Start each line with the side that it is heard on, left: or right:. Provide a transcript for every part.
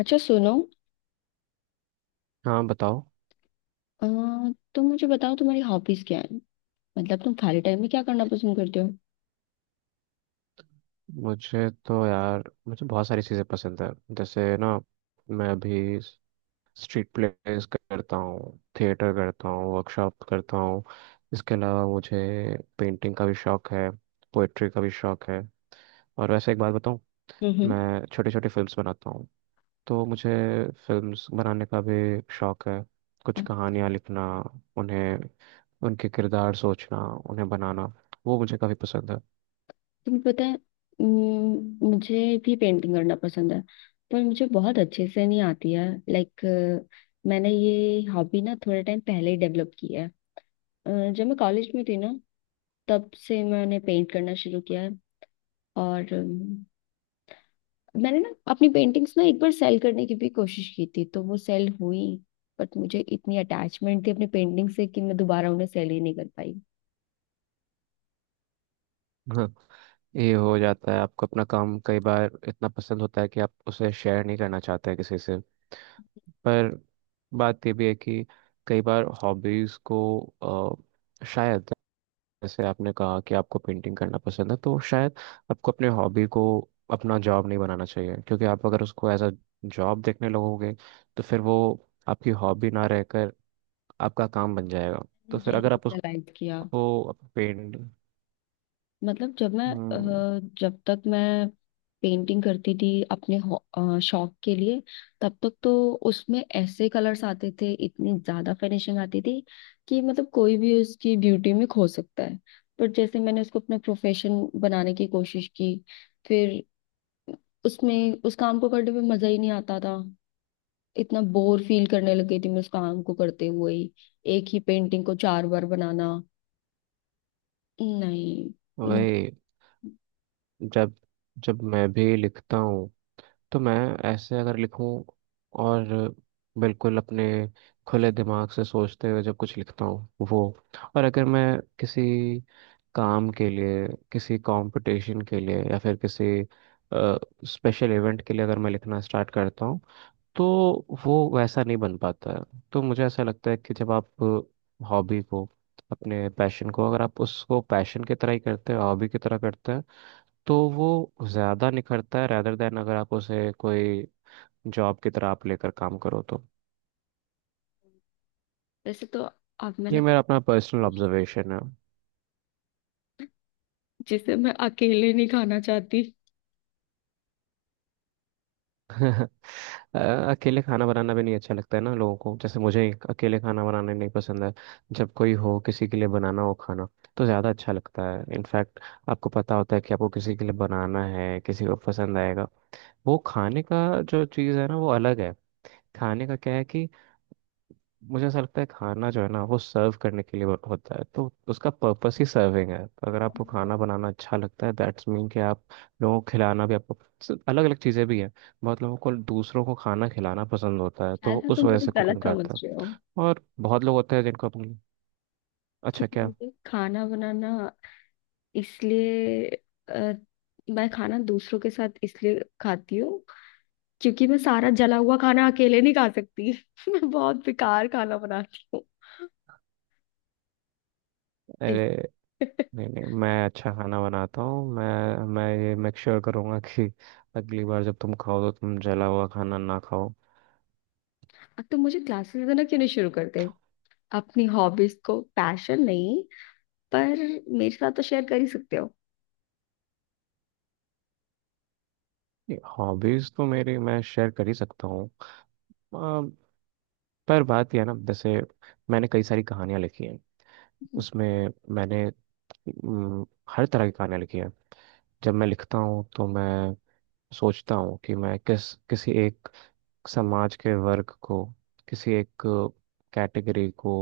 left: अच्छा सुनो।
right: हाँ बताओ।
left: अ, तुम मुझे बताओ, तुम्हारी हॉबीज क्या है? मतलब तुम खाली टाइम में क्या करना पसंद करते हो?
right: मुझे तो यार, मुझे बहुत सारी चीज़ें पसंद है। जैसे ना, मैं अभी स्ट्रीट प्लेस करता हूँ, थिएटर करता हूँ, वर्कशॉप करता हूँ। इसके अलावा मुझे पेंटिंग का भी शौक है, पोइट्री का भी शौक है। और वैसे एक बात बताऊँ,
left: हम्म,
right: मैं छोटे छोटे फिल्म्स बनाता हूँ। तो मुझे फिल्म्स बनाने का भी शौक है।
left: अ,
right: कुछ कहानियाँ लिखना, उन्हें, उनके किरदार सोचना, उन्हें बनाना, वो मुझे काफ़ी पसंद
left: तुम्हें पता है, मुझे भी पेंटिंग करना पसंद है। पर मुझे बहुत अच्छे से नहीं आती है, लाइक मैंने ये हॉबी ना थोड़े टाइम पहले ही डेवलप की है। अ, जब मैं कॉलेज में थी ना, तब से मैंने पेंट करना शुरू किया है। और मैंने ना अपनी पेंटिंग्स ना एक बार सेल करने की भी कोशिश की थी, तो वो सेल हुई। बट मुझे इतनी अटैचमेंट थी अपनी पेंटिंग से कि मैं दोबारा उन्हें सेल ही नहीं कर पाई।
right: है। ये हो जाता है। आपको अपना काम कई बार इतना पसंद होता है कि आप उसे शेयर नहीं करना चाहते हैं किसी से। पर बात ये भी है कि कई बार हॉबीज़ को शायद, जैसे आपने कहा कि आपको पेंटिंग करना पसंद है, तो शायद आपको अपने हॉबी को अपना जॉब नहीं बनाना चाहिए, क्योंकि आप अगर उसको एज अ जॉब देखने लगोगे, तो फिर वो आपकी हॉबी ना रहकर आपका काम बन जाएगा। तो
left: मैंने
right: फिर
left: यही
right: अगर आप
left: रियलाइज किया।
right: उसको पेंट
left: मतलब जब तक मैं पेंटिंग करती थी अपने शौक के लिए, तब तक तो उसमें ऐसे कलर्स आते थे, इतनी ज्यादा फिनिशिंग आती थी कि मतलब कोई भी उसकी ब्यूटी में खो सकता है। पर जैसे मैंने उसको अपना प्रोफेशन बनाने की कोशिश की, फिर उसमें उस काम को करने में मजा ही नहीं आता था। इतना बोर फील करने लग गई थी मैं उस काम को करते हुए ही। एक ही पेंटिंग को 4 बार बनाना! नहीं। उम,
right: वही। जब जब मैं भी लिखता हूँ, तो मैं, ऐसे अगर लिखूँ और बिल्कुल अपने खुले दिमाग से सोचते हुए जब कुछ लिखता हूँ वो, और अगर मैं किसी काम के लिए, किसी कंपटीशन के लिए, या फिर किसी स्पेशल इवेंट के लिए अगर मैं लिखना स्टार्ट करता हूँ, तो वो वैसा नहीं बन पाता है। तो मुझे ऐसा लगता है कि जब आप हॉबी को, अपने पैशन को, अगर आप उसको पैशन की तरह ही करते हैं, हॉबी की तरह करते हैं, तो वो ज़्यादा निखरता है, रैदर देन अगर आप उसे कोई जॉब की तरह आप लेकर काम करो तो।
left: वैसे तो अब
right: ये
left: मैंने,
right: मेरा अपना पर्सनल ऑब्जर्वेशन है।
left: जिसे मैं अकेले नहीं खाना चाहती,
right: अ, अकेले खाना बनाना भी नहीं अच्छा लगता है ना लोगों को, जैसे मुझे अकेले खाना बनाना नहीं पसंद है। जब कोई हो, किसी के लिए बनाना हो खाना, तो ज़्यादा अच्छा लगता है। इनफैक्ट आपको पता होता है कि आपको किसी के लिए बनाना है, किसी को पसंद आएगा, वो खाने का जो चीज़ है ना, वो अलग है। खाने का क्या है कि मुझे ऐसा लगता है, खाना जो है ना वो सर्व करने के लिए होता है, तो उसका पर्पस ही सर्विंग है। तो अगर आपको
left: शायद।
right: खाना बनाना अच्छा लगता है दैट्स मीन कि आप लोगों को खिलाना भी आपको। अलग अलग चीज़ें भी हैं। बहुत लोगों को दूसरों को खाना खिलाना पसंद होता है, तो वो
left: ना,
right: उस
left: तुम
right: वजह
left: मुझे
right: से कुकिंग
left: गलत समझ
right: करते हैं।
left: रहे हो,
right: और बहुत लोग होते हैं जिनको अपनी। अच्छा
left: क्योंकि
right: क्या।
left: मुझे खाना बनाना इसलिए अ, मैं खाना दूसरों के साथ इसलिए खाती हूँ क्योंकि मैं सारा जला हुआ खाना अकेले नहीं खा सकती। मैं बहुत बेकार खाना बनाती हूँ।
right: अरे, नहीं नहीं, मैं अच्छा खाना बनाता हूँ। मैं ये मेक श्योर करूँगा कि अगली बार जब तुम खाओ तो तुम जला हुआ खाना ना खाओ।
left: अब तो मुझे क्लासेस देना क्यों नहीं शुरू करते, अपनी हॉबीज को पैशन नहीं? पर मेरे साथ तो शेयर कर ही सकते हो।
right: हॉबीज तो मेरी मैं शेयर कर ही सकता हूँ। पर बात यह है ना, जैसे मैंने कई सारी कहानियां लिखी हैं, उसमें मैंने अम, हर तरह की कहानियां लिखी हैं। जब मैं लिखता हूँ तो मैं सोचता हूँ कि मैं किसी एक समाज के वर्ग को, किसी एक कैटेगरी को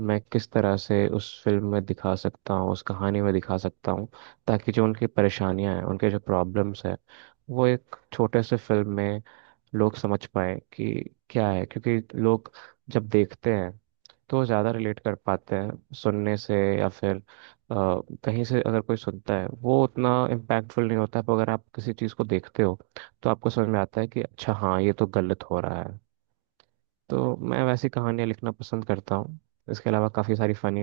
right: मैं किस तरह से उस फिल्म में दिखा सकता हूँ, उस कहानी में दिखा सकता हूँ, ताकि जो उनकी परेशानियां हैं, उनके जो प्रॉब्लम्स हैं, वो एक छोटे से फिल्म में लोग समझ पाए कि क्या है, क्योंकि लोग जब देखते हैं तो वो ज़्यादा रिलेट कर पाते हैं सुनने से, या फिर कहीं से अगर कोई सुनता है वो उतना इम्पैक्टफुल नहीं होता है, पर अगर आप किसी चीज़ को देखते हो तो आपको समझ में आता है कि अच्छा हाँ, ये तो गलत हो रहा है। तो मैं वैसी कहानियाँ लिखना पसंद करता हूँ। इसके अलावा काफ़ी सारी फ़नी,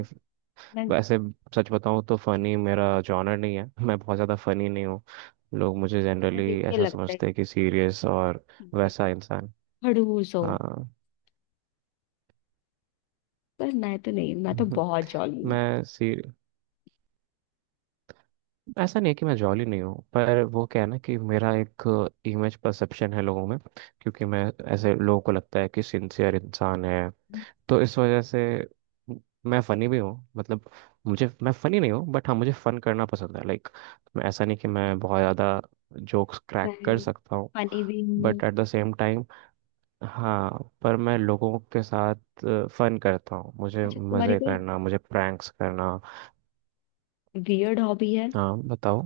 left: मैं
right: वैसे सच बताऊँ तो फ़नी मेरा जॉनर नहीं है, मैं बहुत ज़्यादा फ़नी नहीं हूँ। लोग मुझे
left: तुम्हें देख
right: जनरली
left: के
right: ऐसा
left: लगता
right: समझते
left: ही
right: हैं कि सीरियस और
left: ठीक है, कि
right: वैसा इंसान।
left: खड़ूस हो।
right: हाँ।
left: पर मैं तो नहीं, मैं तो बहुत जॉली हूँ।
right: मैं सी ऐसा नहीं है कि मैं जॉली नहीं हूँ, पर वो क्या है ना कि मेरा एक इमेज परसेप्शन है लोगों में, क्योंकि मैं ऐसे लोगों को लगता है कि सिंसियर इंसान है, तो इस वजह से म- मैं फनी भी हूँ मतलब। मुझे, मैं फनी नहीं हूँ बट हाँ, मुझे फन करना पसंद है लाइक। मैं ऐसा नहीं कि मैं बहुत ज़्यादा जोक्स क्रैक
left: मैं
right: कर सकता हूँ
left: फनी भी हूँ।
right: But at the same time, हाँ पर मैं लोगों के साथ फन करता हूँ, मुझे
left: अच्छा, तुम्हारी
right: मज़े
left: कोई
right: करना, मुझे प्रैंक्स करना।
left: वियर्ड हॉबी है?
right: हाँ बताओ।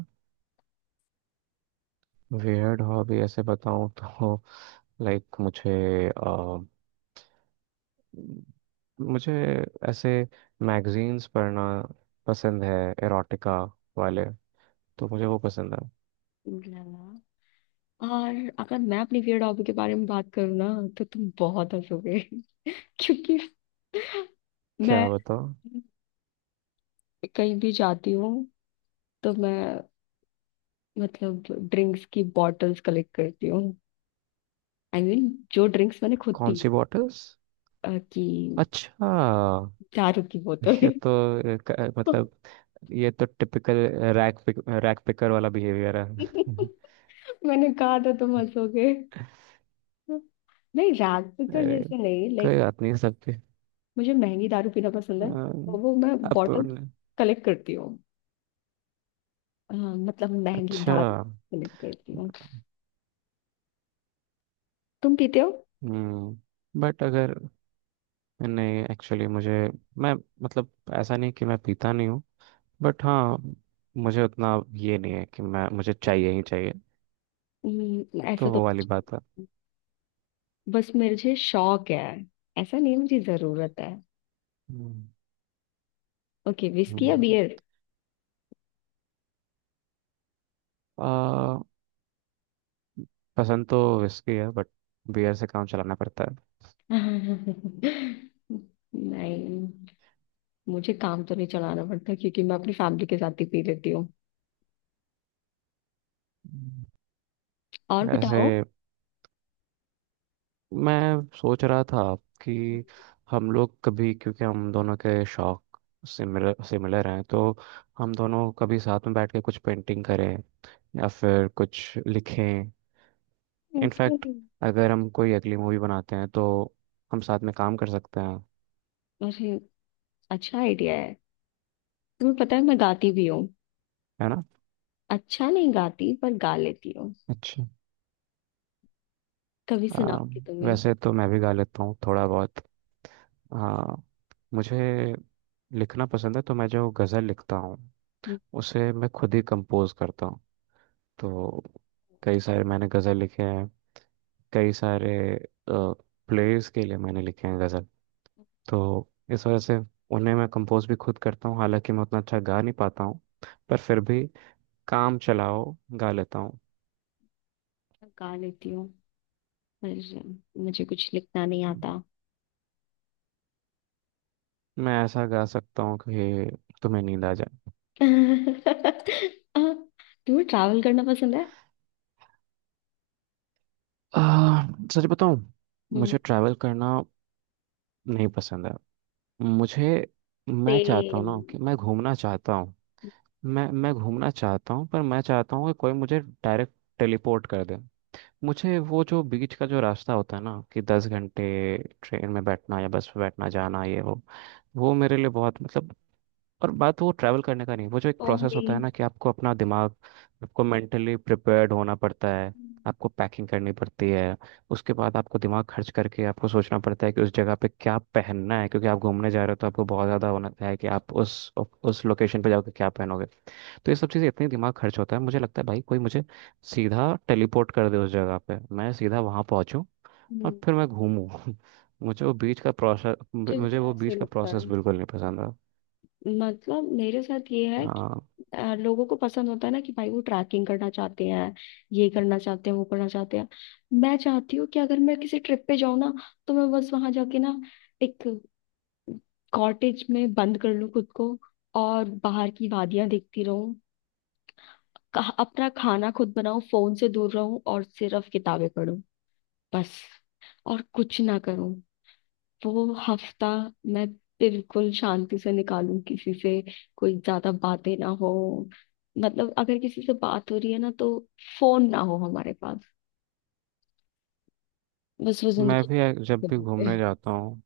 right: वियर्ड हॉबी ऐसे बताऊं तो, लाइक मुझे अ, मुझे ऐसे मैगजीन्स पढ़ना पसंद है, एरोटिका वाले, तो मुझे वो पसंद है।
left: लगा। और अगर मैं अपनी वियर्ड हॉबी के बारे में बात करूँ ना, तो तुम बहुत हंसोगे। क्योंकि
right: क्या
left: मैं
right: बताओ।
left: कहीं भी जाती हूँ, तो मैं, मतलब, ड्रिंक्स की बॉटल्स कलेक्ट करती हूँ। आई I मीन mean, जो ड्रिंक्स मैंने खुद
right: कौन
left: पी,
right: सी बॉटल्स।
left: कि
right: अच्छा,
left: दारू की बोतल।
right: ये तो मतलब ये तो टिपिकल रैक पिकर वाला बिहेवियर है।
left: मैंने कहा था तुम हंसोगे। नहीं, रात तो
right: अरे
left: जैसे नहीं, लाइक
right: कोई बात नहीं सबके
left: मुझे महंगी दारू पीना पसंद
right: अ,
left: है तो वो मैं
right: अप
left: बॉटल कलेक्ट करती हूँ। मतलब महंगी
right: अच्छा।
left: दारू कलेक्ट करती हूँ। तुम पीते हो?
right: हम्म। बट अगर, नहीं एक्चुअली मुझे, मैं, मतलब, ऐसा नहीं कि मैं पीता नहीं हूँ बट हाँ, मुझे उतना ये नहीं है कि मैं, मुझे चाहिए ही चाहिए।
left: ऐसा
right: तो
left: तो
right: वो वाली बात है।
left: बस मुझे शौक है, ऐसा नहीं मुझे जरूरत है।
right: हम्म,
left: ओके, विस्की या
right: हम्म।
left: बियर?
right: आ, पसंद तो विस्की है बट बियर से काम चलाना पड़ता है।
left: नहीं, मुझे काम तो नहीं चलाना पड़ता, क्योंकि मैं अपनी फैमिली के साथ ही पी लेती हूँ।
right: हम्म।
left: और
right: वैसे
left: बताओ।
right: मैं सोच रहा था कि हम लोग कभी, क्योंकि हम दोनों के शौक सिमिलर सिमिलर हैं, तो हम दोनों कभी साथ में बैठ के कुछ पेंटिंग करें या फिर कुछ लिखें। In fact,
left: Okay.
right: अगर हम कोई अगली मूवी बनाते हैं तो हम साथ में काम कर सकते हैं।
left: अरे, अच्छा आइडिया है। तुम्हें पता है, मैं गाती भी हूँ।
right: है ना।
left: अच्छा नहीं गाती, पर गा लेती हूँ।
right: अच्छा।
left: कभी सुनाओ
right: आ,
left: कि तुम्हें।
right: वैसे तो मैं भी गा लेता हूँ थोड़ा बहुत। हाँ, मुझे लिखना पसंद है, तो मैं जो गज़ल लिखता हूँ
left: मैं
right: उसे मैं खुद ही कंपोज करता हूँ। तो कई सारे मैंने गज़ल लिखे हैं, कई सारे प्लेयर्स के लिए मैंने लिखे हैं गज़ल, तो इस वजह से उन्हें मैं कंपोज भी खुद करता हूँ, हालांकि मैं उतना अच्छा गा नहीं पाता हूँ, पर फिर भी काम चलाओ गा लेता हूँ।
left: गा लेती हूँ, पर मुझे कुछ लिखना नहीं आता।
right: मैं ऐसा गा सकता हूँ कि तुम्हें नींद आ जाए।
left: तुम्हें ट्रैवल करना पसंद है?
right: आ, सच बताऊँ, मुझे ट्रैवल करना नहीं पसंद है। मुझे, मैं चाहता हूँ
left: सेम।
right: ना कि मैं घूमना चाहता हूँ। मैं घूमना चाहता हूँ, पर मैं चाहता हूँ कि कोई मुझे डायरेक्ट टेलीपोर्ट कर दे। मुझे वो जो बीच का जो रास्ता होता है ना, कि 10 घंटे ट्रेन में बैठना या बस में बैठना, जाना ये वो मेरे लिए बहुत मतलब, और बात वो ट्रैवल करने का नहीं, वो जो एक
left: ओ
right: प्रोसेस
left: मी,
right: होता है ना, कि आपको अपना दिमाग, आपको मेंटली प्रिपेयर्ड होना पड़ता है। आपको पैकिंग करनी पड़ती है। उसके बाद आपको दिमाग खर्च करके आपको सोचना पड़ता है कि उस जगह पे क्या पहनना है, क्योंकि आप घूमने जा रहे हो तो आपको बहुत ज़्यादा होना है कि आप उस लोकेशन पे जाकर क्या पहनोगे। तो ये सब चीज़ें इतनी, दिमाग खर्च होता है, मुझे लगता है भाई कोई मुझे सीधा टेलीपोर्ट कर दे उस जगह पे, मैं सीधा वहाँ पहुँचूँ और
left: मुझे
right: फिर मैं घूमूँ। मुझे
left: भी
right: वो
left: ऐसे
right: बीच
left: ही
right: का
left: लगता
right: प्रोसेस
left: है।
right: बिल्कुल नहीं पसंद
left: मतलब मेरे साथ ये है कि
right: है।
left: लोगों को पसंद होता है ना कि भाई वो ट्रैकिंग करना चाहते हैं, ये करना चाहते हैं, वो करना चाहते हैं। मैं चाहती हूँ कि अगर मैं किसी ट्रिप पे जाऊँ ना, तो मैं बस वहां जाके ना एक कॉटेज में बंद कर लूँ खुद को, और बाहर की वादियां देखती रहूँ। अपना खाना खुद बनाऊँ, फोन से दूर रहूँ और सिर्फ किताबें पढूं। बस, और कुछ ना करूँ। वो हफ्ता मैं बिल्कुल शांति से निकालूं, किसी से कोई ज्यादा बातें ना हो। मतलब अगर किसी से बात हो रही है ना, तो फोन ना हो हमारे पास। बस वो
right: मैं
left: जिंदगी
right: भी जब
left: के
right: भी
left: होते
right: घूमने
left: हैं।
right: जाता हूँ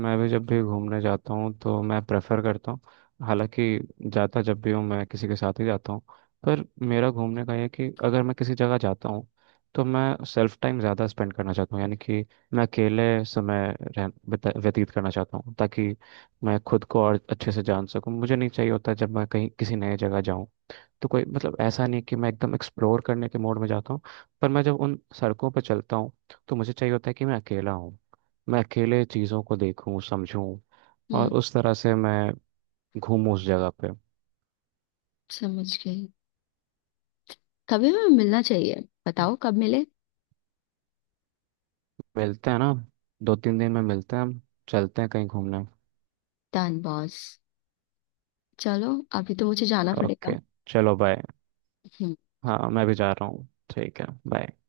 right: मैं भी जब भी घूमने जाता हूँ तो मैं प्रेफर करता हूँ। हालांकि जाता जब भी हूँ मैं किसी के साथ ही जाता हूँ। पर मेरा घूमने का ये है कि अगर मैं किसी जगह जाता हूँ, तो मैं सेल्फ टाइम ज़्यादा स्पेंड करना चाहता हूँ, यानी कि मैं अकेले समय व्यतीत करना चाहता हूँ, ताकि मैं खुद को और अच्छे से जान सकूँ। मुझे नहीं चाहिए होता जब मैं कहीं किसी नए जगह जाऊँ तो कोई, मतलब ऐसा नहीं कि मैं एकदम एक्सप्लोर करने के मोड में जाता हूँ, पर मैं जब उन सड़कों पर चलता हूँ तो मुझे चाहिए होता है कि मैं अकेला हूँ, मैं अकेले चीज़ों को देखूं समझूं और
left: हम्म,
right: उस तरह से मैं घूमूं उस जगह पे।
left: समझ गई। कभी हमें मिलना चाहिए। बताओ कब मिले?
right: मिलते हैं ना, दो तीन दिन में मिलते हैं हम, चलते हैं कहीं घूमने।
left: Done boss. चलो, अभी तो मुझे जाना
right: ओके,
left: पड़ेगा।
right: चलो बाय।
left: हम्म
right: हाँ मैं भी जा रहा हूँ, ठीक है बाय।